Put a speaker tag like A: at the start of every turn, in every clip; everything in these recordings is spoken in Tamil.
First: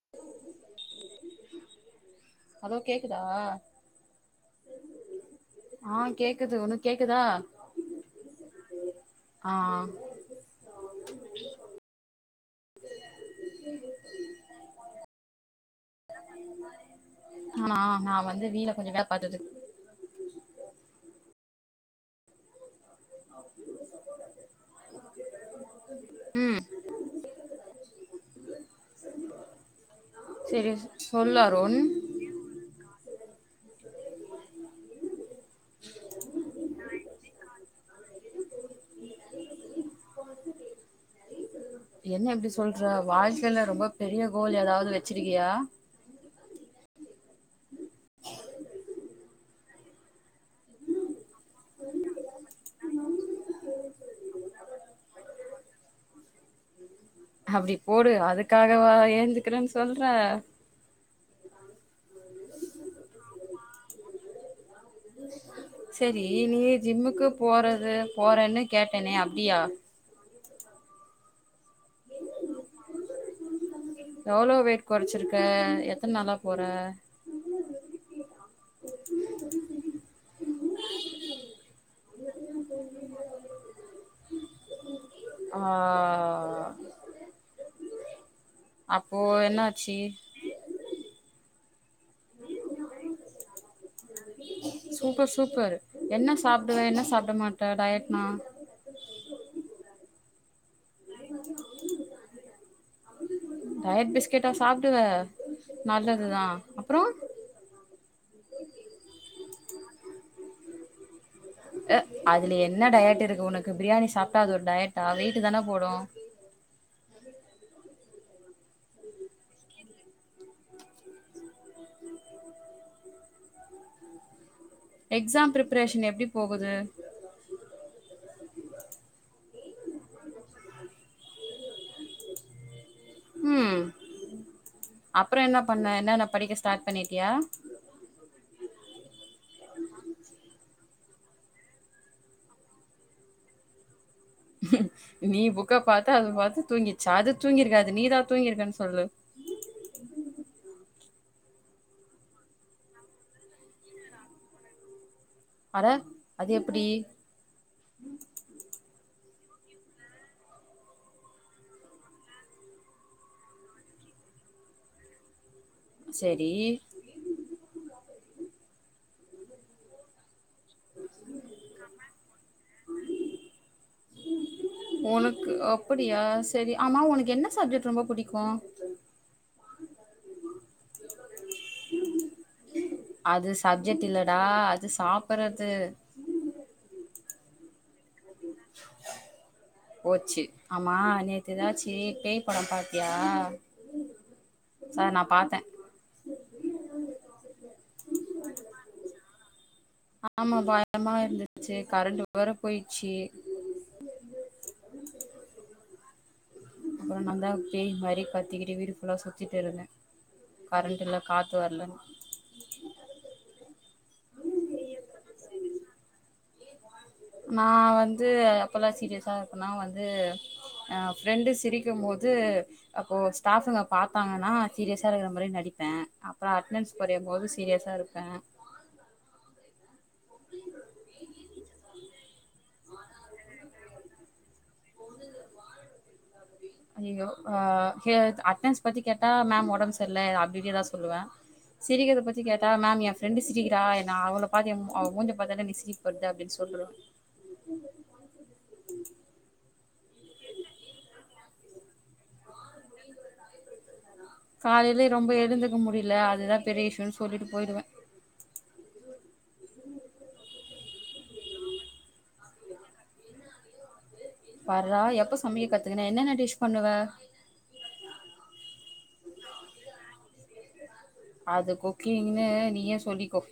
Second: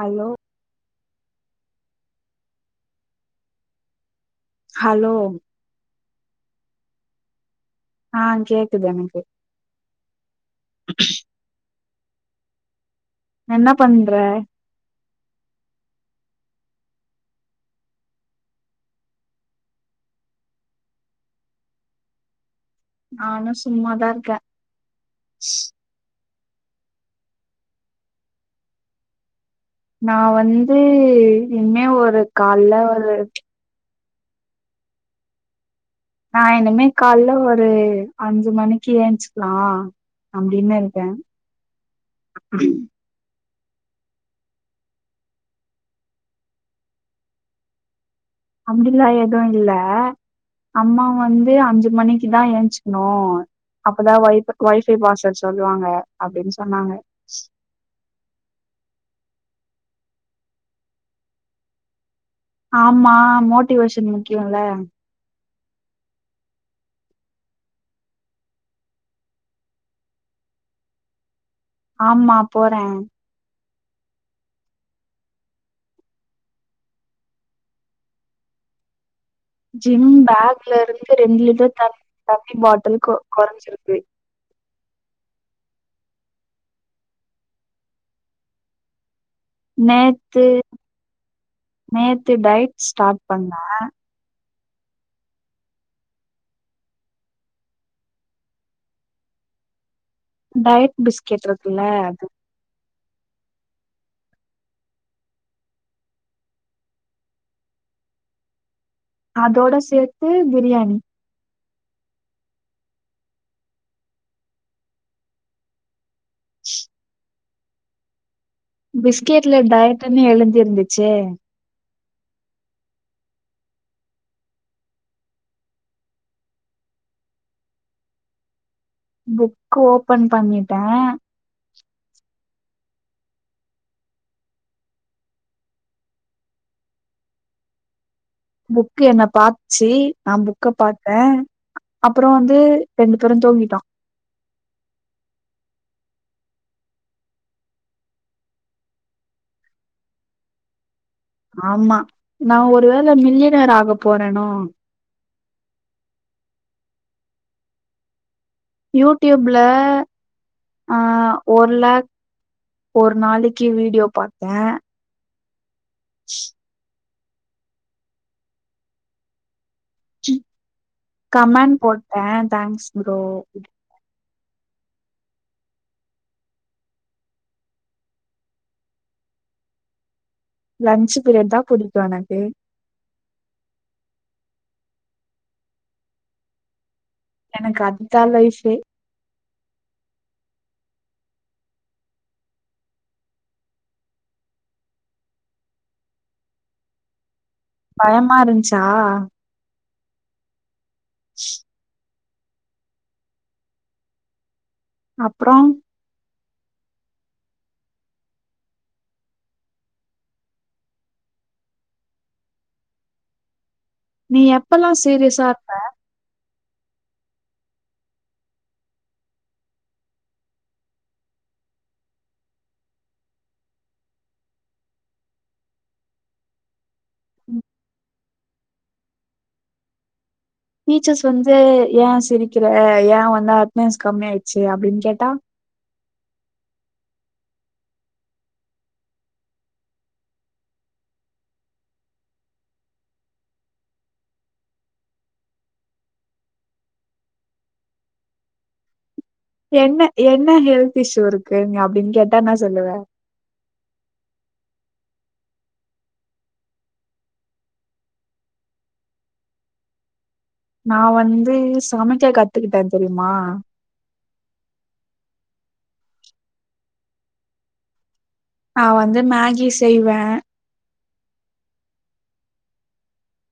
A: ஹலோ
B: ஹலோ கேக்குதா
A: ஹலோ
B: ஆ கேக்குது உனக் கேக்குதா
A: ஆ கேக்குது எனக்கு
B: ஆ
A: [inaudible] என்ன பண்ற
B: நானா நா வந்து வீல கொஞ்சொ வேல பாத்துட்டுக்
A: நானு சும்மாதா இருக்க
B: ம்
A: நா
B: சரி
A: வந்து
B: சொல்லு அருண்
A: இனிமே ஒரு கால்ல ஒரு நா இனிமே கால்ல ஒரு அஞ்சு மணிக்கு ஏஞ்சிக்லா அப்டின்னு இருக்கே
B: என்ன இப்டி சொல்ற வாழ்க்கைல ரொம்ப பெரிய கோல் எதாவது வச்சிருக்கியா
A: அப்டிலா எதுவு இல்ல அம்மா வந்து அஞ்சு மணிக்குதா ஏஞ்சுக்கணு அப்பதா ஒய் ஒய்ஃபை பாஸ்வர்டு சொல்லுவாங்க அப்டின்னு சொன்னாங்க
B: அப்டி போடு அதுக்காகவா ஏந்துக்கனுன் சொல்ற
A: ஆமா மோட்டிவேஷன் முக்யோல்ல
B: சரி நீ ஜிம்முக்கு போறது போறேன்னு கேட்டேனே அப்படியா
A: ஆமா போறே
B: எவ்ளோ வெய்ட் கொற்ச்சிருக்க எத்தன் நாளா போற
A: [inaudible] ஜிம் பேக்லருந்து ரெண்டு லிட்டர் தன் தண்ணி பாட்டல் கொ குறைஞ்சிருக்கே
B: ஆ அப்போ என்னாச்சி
A: த்து நேத்து டயட் ஸ்டாட் பண்ணா
B: சூப்பர் சூப்பரு என்ன சாப்பிடுவே என்ன சாப்பிட மாட்ட டயட்னா
A: டயட் பிஸ்கெட் ருக்குல அது
B: டயட் பிஸ்கெட்டா சாப்டுவே நல்லதுதா அப்றோ
A: அதோட சேத்து பிரியாணி
B: அ அதுல என்ன டயட் இருக்கு உனக்கு பிரியாணி சாப்ட்டா அது ஒர் டயட்டா வெய்ட்டுதந போடு
A: [inaudible] பிஸ்கெட்ல டயட்டுன்னு எழுந்திருந்துச்சே
B: எக்ஸாம் ப்ரிப்பரேஷன் எப்டி போகுது
A: புக் ஓபன் பண்ணிட்டே
B: உம் அப்ற என்ன பண்ணே என்னன்ன படிக்க ஸ்டாட் பண்ணிட்டியா
A: புக் என்ன பாத்ச்சி நா புக்க பாத்தே அப்புறோ வந்து ரெண்டு பேரு தூங்கிட்டோ
B: நீ புக்க பாத்த அது பாத்து தூங்கிச்சா அது தூங்கிருக்காது நீதா தூங்கிற்க்கன் சொல்லு
A: ஆமா நா ஒருவேள மில்லியனர் ஆக போறேனோ
B: அற அது எப்படி
A: யூட்யூப்ல ஆ ஒரு லேக் ஒர் நாளிக்கு வீடியோ பாத்தே
B: செரி
A: கமண் போட்டே டேங்க்ஸ் ப்ரோ
B: உனக்கு அப்படியா சரி ஆமா உனக்கு என்ன சப்ஜெக்ட் ரொம்ப பிடிக்கு
A: லன்ச்சு பீரியட் தா புடிக்கு எனக்கு
B: அது சப்ஜெக்ட் இல்லடா அது சாப்பறது
A: எனக்கு அதுதா ஃலைப்பே
B: போச்சு ஆமா நேத்து ஏதாச்சு பேய் படம் பாத்தியா சா நா பாத்தே
A: பயமா இருந்ச்சா
B: ஆமா பயமா இருந்துச்சு கரண்ட் வேர போய்ச்சி ரும்
A: அப்றோ
B: அப்றோ நாந்தா பேய் மாரி கத்திக்கிட்டு வீடு ஃபுல்லா சுத்திட்டுருந்தே கரண்ட் இல்ல காத்து வரலன்
A: நீ எப்பெல்லா சீரியஸ்ஸா இருப்பே
B: நா வந்து எப்பல்லா சீரியஸா இருக்கனா வந்து அ ஃப்ரெண்டு சிரிக்குமோது அப்போ ஸ்டாஃப்ங்க பாத்தாங்கன்னா சீரியஸா இருக்குற மாரி நடிப்பே அப்ற அட்னன்ஸ் கொற்யம்போது சீரியஸா இருப்பே
A: டீச்சர்ஸ் வந்து ஏன் சிரிக்கிற ஏன் வந்து அட்டனஸ் கம்மி ஆயிடுச்சு அப்டின் கேட்டா [inaudible]
B: ஐயோ அஹ அட்டன்ஸ் பத்தி கேட்டா மேம் உடம்பு சர்ல அப்டின் எதா சொல்வே சிரிக்கத பத்தி கேட்டா மேம் என்ஃப்ரெண்டு சிரிக்கிறா அவள பாத்த அவங்கமூஞ்ச பாத்த நீ சிரி [unintelligible] அப்டின் சொல்லு
A: என்ன என்ன ஹெல்த் இஷ்யூ இருக்கு நீ அப்டின் கேட்டா ன்னா சொல்லுவ
B: காலையில ரொம்ப எழுந்துக்க முடியல அதுதா பெரிய இஷ்யூன் சொல்லிட்டு போயிருவே
A: நான் வந்து சமைக்க கத்துக்கிட்டே தெரிமா
B: பார்றா எப்ப சமைக்க கத்துக்கிட்ட என்னென டிஷ் பண்ணுவ
A: நா வந்து மேகி செய்வே
B: அது குக்கிங்ன்னு நீயே சொல்லிக்கோ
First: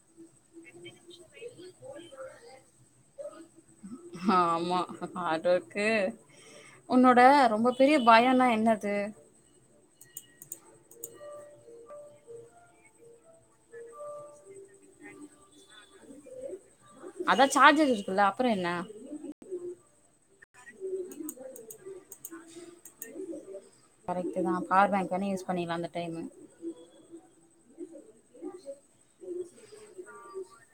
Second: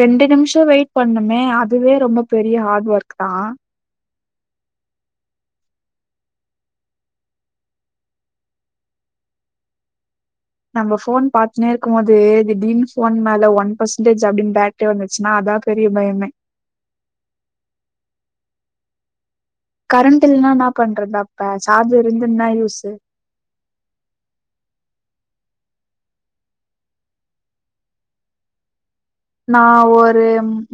A: ரெண்டு நிம்ஷ வெயிட் பண்ணுமே அதுவே ரொம்ப பெரிய ஹார்ட் ஒர்க் தா
B: ஹ ஆமா ஹாட் ஒர்க்கு உன்னோட ரொம்ப பெரிய பயம்னா என்னது
A: நம்ம போன் பாத்துனே இருக்கும் போது திடீர் போன் மேல ஒன் பெர்சன்டேஜ் அப்டின் பேட் ட்டு வந்துச்சுன்னா அதா பெரிய பயமே
B: அதா சார்ஜஸ் இருக்குல்ல அப்பறோ என்ன
A: கரண்ட் இல்னா ன்னா பண்றதுா அப்ப சார்ஜர் இருந்துன்னா யூஸு
B: கரெக்டு தா பவர் பேங்க் வேனே யூஸ் பண்ணிக்கலா அந்த டைமு
A: நா ஒரு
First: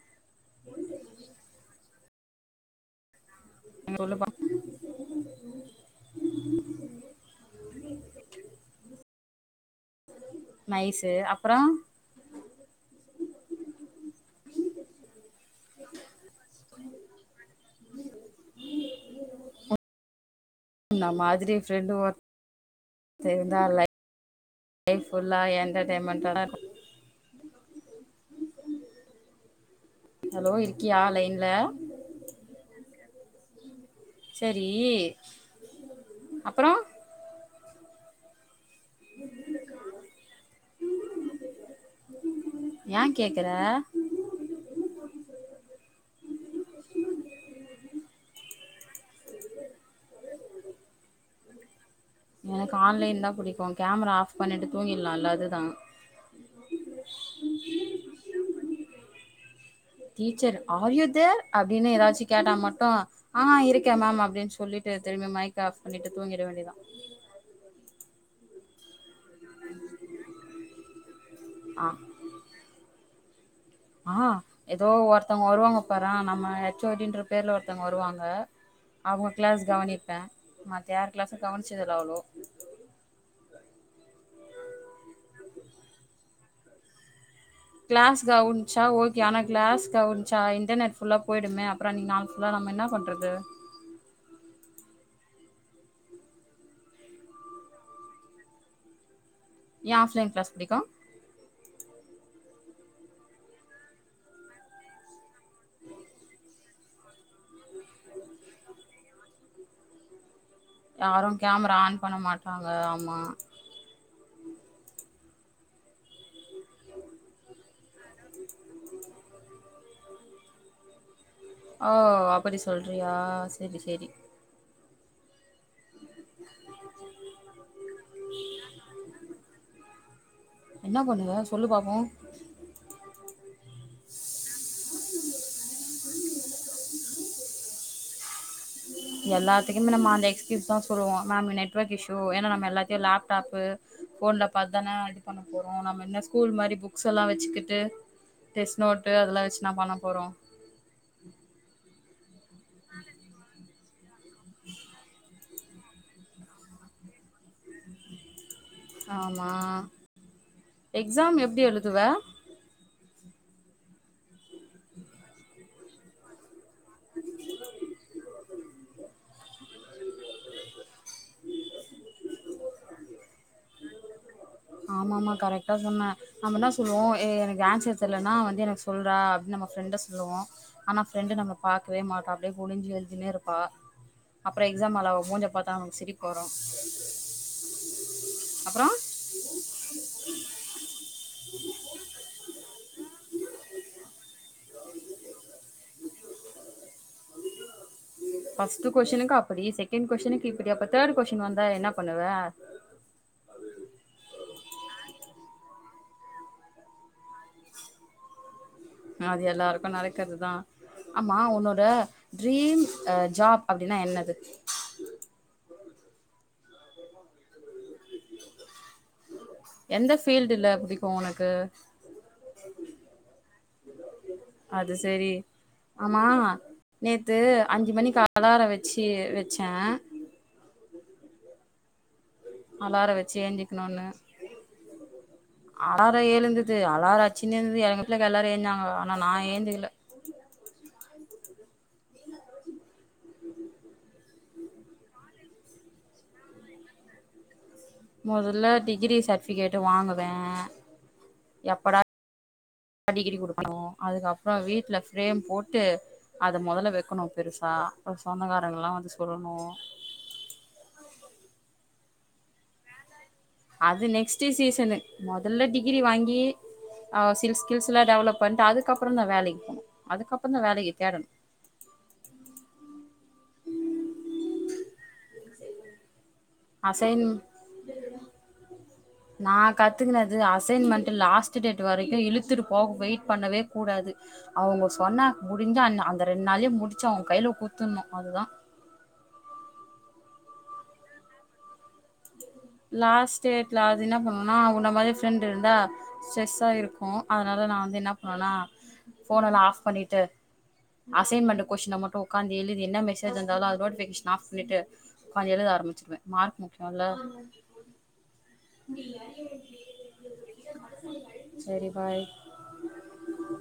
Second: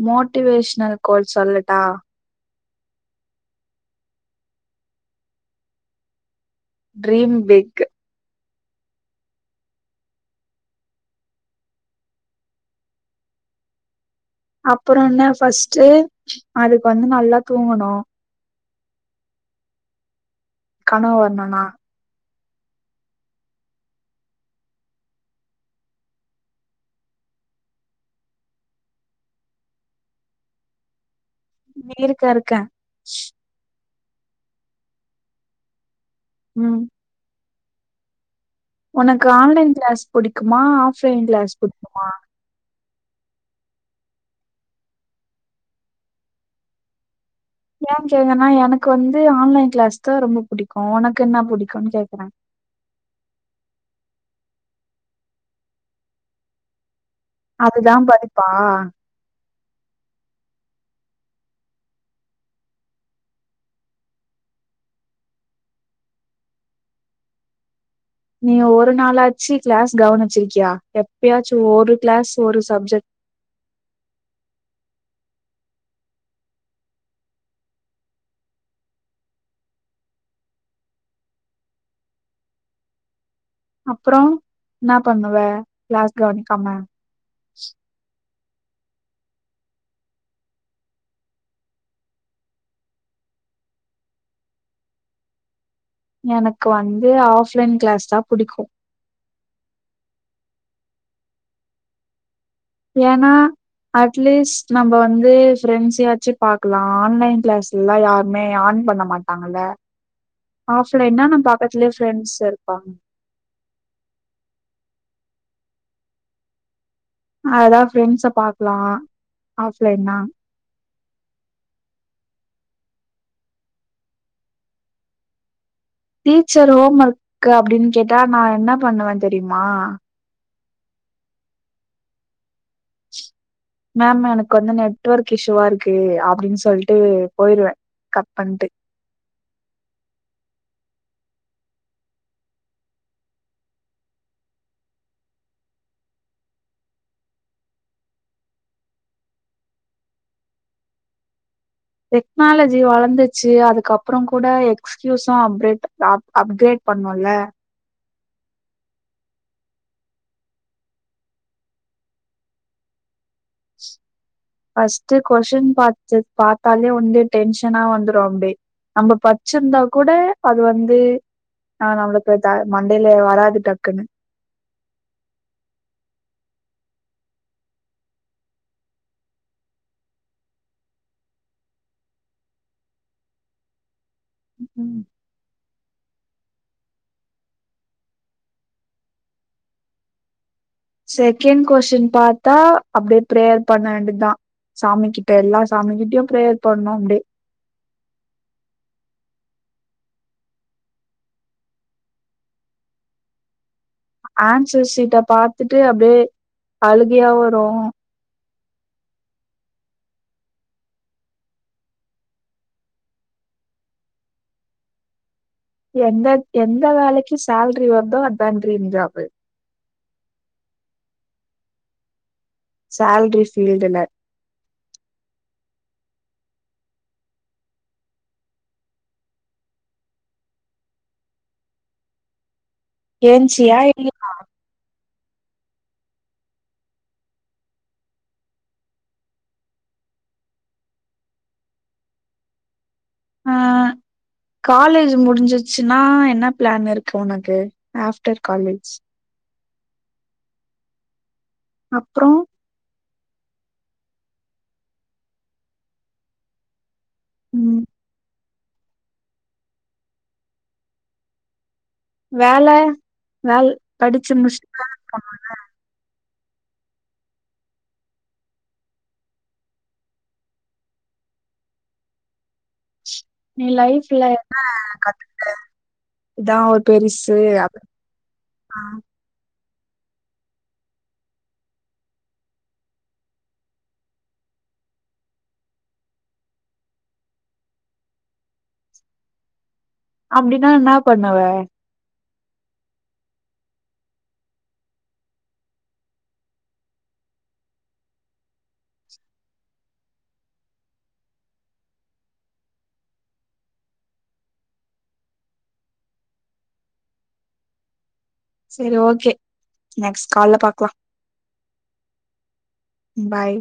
A: மோட்டிவேஷ்னல் கோட் சொல்லட்டா
B: சொல்லுப்பா
A: ட்ரீம் பிக்
B: நைசு அப்றோ
A: அப்றோ என்ன ஃபஸ்ட்டு அதுக்கு வந்து நல்லா தூங்கணு
B: இந்த
A: கனவு
B: மாதிரி
A: வரணுனா
B: ஃப்ரெண்டு ஒர்த் தா லை லைஃப் புல்வா என்டர்டெய்மெண்டாருக் ஹலோ இருக்கியா லைன்ல
A: இருக்க இருக்க
B: சரி அப்பறோ
A: ம் உனக்கு ஆன்லைன் கிளாஸ் புடிக்குமா ஆஃப்லைன் கிளாஸ் புடிக்குமா
B: யா கேக்கற
A: யா கேங்கற்னா எனக்கு வந்து ஆன்லைன் கிளாஸ் தா ரொம்ப புடிக்கும் உனக்கு என்ன புடிக்கும்னு கேக்கறே
B: எனக்கு ஆன்லைன் தா புடிக்கும் கேமரா ஆஃப் பண்ணிட்டு தூங்கிட்லா இல்ல அது தா
A: அதுதா படிப்பா
B: டீச்சர் ஆர்யூதேர் அப்டின் ஏதாச்சும் கேட்டா மட்டு ஆஹ் இருக்கே மேம் அப்டின் சொல்லிட்டு திரும்பி மைக் ஆஃப் பண்ணிட்டு தூங்கிட வேண்டிதா
A: நீ ஒரு நாளாச்சு கிளாஸ் கவனிச்சிருக்கியா எப்பயாச்சும்
B: ஆ
A: ஒரு கிளாஸ் ஒரு சப்ஜெக்ட்
B: ஆஹ் ஏதோ ஒருத்தங்க வருவாங்க பாறா நம்ம ஹெச் ஓ டின்ற பேர்ல ஒருத்தங்க வருவாங்க அவங்க கிளாஸ் கவனிப்பே மத்த யார் கிளாஸ் கவனிச்சதுல்ல அவ்ளோ
A: அப்றோ ன்னா பண்ணுவ க்ளாஸ கவனிக்காம
B: கிளாஸ் கவுன்ச்சா ஓகே ஆனா கிளாஸ் கவுனிச்சா இன்ர்னெட் ஃபுல்லாக போயிடுமே அப்றோ அன்னிக் நாள் புல்லா நம்ம என்னா பண்றது
A: எனக்கு வந்து ஆஃப்லைன் கிளாஸ் தா புடிக்கும்
B: யா ஆஃப்லைன் கிளாஸ் புடிக்கு
A: ஏனா அட்லீஸ்ட் நம்ம வந்து ஃப்ரெண்ட்ஸ் யாச்சு பாக் இப்பல்லா ஆன்லைன் கிளாஸ்லா யாருமே ஆன் பண்ண மாட்டாங்கல்ல ஆஃப்லைன்னா நம் பாக்கத்துலேயே ஃப்ரெண்ட்ஸ் இருப்பாங்க
B: மா ஆஹ
A: அதலா ஃப்ரெண்ட்ஸ பாக்கலா ஆஃப்லைன்னா
B: ஓ அப்படி சொல்றியா செரி செரி
A: டீச்சர் ஹோம் ஒர்க் அப்டின்னு கேட்டா நா என்ன பண்ணுவே தெரியுமா
B: என்ன பண்ணுவ சொல்லு பாப்போ
A: மேம் எனக்கு வந்து நெட்ஒர்க் இஷூுவா இருக்கு அப்டின் சொல்டு போயிருவே கட் பண்ணிட்டு
B: எல்லாத்துக்குமே நம்ம அந்த எக்ஸ்கியூஸ் தா சொல்லுவோ மேம் நெட்ஒர்க் இஷ்யூ ஏன்னா நம்ம எல்லாத்தையு லேப்டாப்பு ஃபோன்ல பாத்துதானே இது பண்ண போறோ நம்ம என்ன ஸ்கூல் மாரி புக்ஸ் எல்லா வெச்சுக்கிட்டு டெஸ்ட் நோட்டு அதெல்லா வெச்சினா பண்ண போறோ
A: டெக்னாலஜி வளந்துச்சி அதுக்கப்புறம் கூட எக்ஸ்கியூஸ்சு அப்டேட் அ அப்கிரேட் பண்ணோம்ல
B: ஆமா எக்ஸாம் எப்டி எழுதுவ
A: ஃபர்ஸ்ட் கொஸின் பாத்து பாத் தாலே வந்து டென்ஷனா வந்துரு அடியே நம்ம பச்சிருந்தா கூட அது வந்து ஆ நம்மளுக்கு த மண்டையில வராது டக்குன்னு
B: ஆமா ஆமா கரெக்டா சொன்ன நம்ம நா சொல்லுவோ ஏ எனக்கு ஆன்சர் தெர்லன்னா வந்து எனக்கு சொல்றா அப்டின்னு நம்ம ஃப்ரெண்ட சொல்லுவோ ஆனா ஃப்ரெண்டு நம்ம பாக்கவே மாட்டா அப்டியே ஒனிஞ்சி எழுதினே இருப்பா அப்றோ எக்ஸாம்
A: ம்
B: ஹால்ல அவ மூஞ்ச பத்தா நமக்கு சிரிப்பு வரோ [inaudible]
A: செகண்ட் கொஸ்டின் பாத்தா அப்டியே பிரேயர் பண்ண வேண்டிதா சாமி கிட்ட எல்லா சாமி கிட்டயு பிரேயர் பண்ணணு அப்டியே
B: ஃபர்ஸ்ட் கொஸ்டினுக்கு அப்டி செகண்ட் கொஸ்டினுக்கு இப்டி அப்ப தேர்டு கொஸின் வந்தா என்ன பண்ணுவ
A: ஆன்சர் ஷீட்ட பாத்துட்டு அப்டியே அழுகியா வரு
B: அது எல்லாருக்கு நடக்கறதுதா ஆமா உன்னோட ட்ரீம் ஜாப் அ அப்டின்னா என்னது
A: எந்த எந்த வேலைக்கு சேலரி வருதோ அதுதா ட்ரீம் ஜாப்
B: எந்த ஃபீல்டுல புடிக்கு உனக்கு
A: சேலரி ஃபீல்டுல
B: அது சேரி ஆமா நேத்து அஞ்சு மணிக்கு கலாரோ வெச்சு வெச்சே அலாரோ வெச்சி எந்திக்கனுன்னு
A: ஆ
B: அலாரோ ஏழுந்தது அலாரோ அச்சினே இந்தது எங்க வீட்டுல இரக்குற எல்லாரு ஏஞ்சாங்க ஆனா நா ஏழுந்துகல
A: ஆ காலேஜி முடிஞ்சிச்சுன்னா என்ன பிளான் இருக்கு உனக்கு ஆஃப்டர்
B: மொதல்ல
A: காலேஜ்
B: டிகிரி சர்ட்டிபிகேட்டு வாங்குவே எப்படா
A: அப்றோ
B: டிகிரி குடுக்கணு அதுக்கப்றோ வீட்ல பிரேம் போட்டு அத மொதல்ல வெக் வெக்கணு பெருச
A: ம்
B: அப்றோ சொந்தகாரங்கள்லா வந்து சொல்லணு
A: வேல வேல்
B: அது
A: படிச்சு
B: நெக்ஸ்ட்
A: முடிச்சுட்டா
B: சீசனு மொதல்ல டிகிரி வாங்கி ஆ ஸ்கில் ஸ்கில்ஸ்லா டெவலப் பண்ணிட்டு அதுக்கப்புறம் தா வேலைக்கு போனோ அதுக்கப்புறம் தா வேலைய தேடணு
A: நீ லைஃப்ல என்ன கத்துக்கிட்ட இதா ஒ
B: அசைன்
A: பெரிசு ஆ
B: நா கத்துக்கனுது அசைன்மெண்ட் லாஸ்ட் டேட் வரைக்கு இழுத்துட்டு போக வெயிட் பண்ணவே கூடாது அவங்க சொன்னா முடிஞ்சா அந் அந்த ரெண் நாள்ளயே முடிச்சு அவங்க கையில குத்துணு அதுதான்
A: அப்டின்னா என்னா பண்ணுவ
B: லாஸ்ட் டேட்ல அது என்ன பண்ணுனா உன்ன மாரி ஃப்ரெண்ட் இருந்தா ஸ்ட்ரெஸ்ஸா இருக்கு அதனால நா வந்து என்னா பண்ணனா போன் எல்லா ஆஃப் பண்ணிட்டு அசைன்மெண்ட் கொச்சின மட்டு உக்காந்து எழுதி என்ன மெசேஜ் வந்தாலு அது நோட்டிபிகேஷன் ஆப் பண்ணிட்டு கொஞ்ச எழுத ஆரம்பிச்சிருவே மார்க் முக்கியல்ல
A: சரி ஓகே நெக்ஸ்ட் கால்ல பாக்கலா
B: சரி பாய்
A: பாய்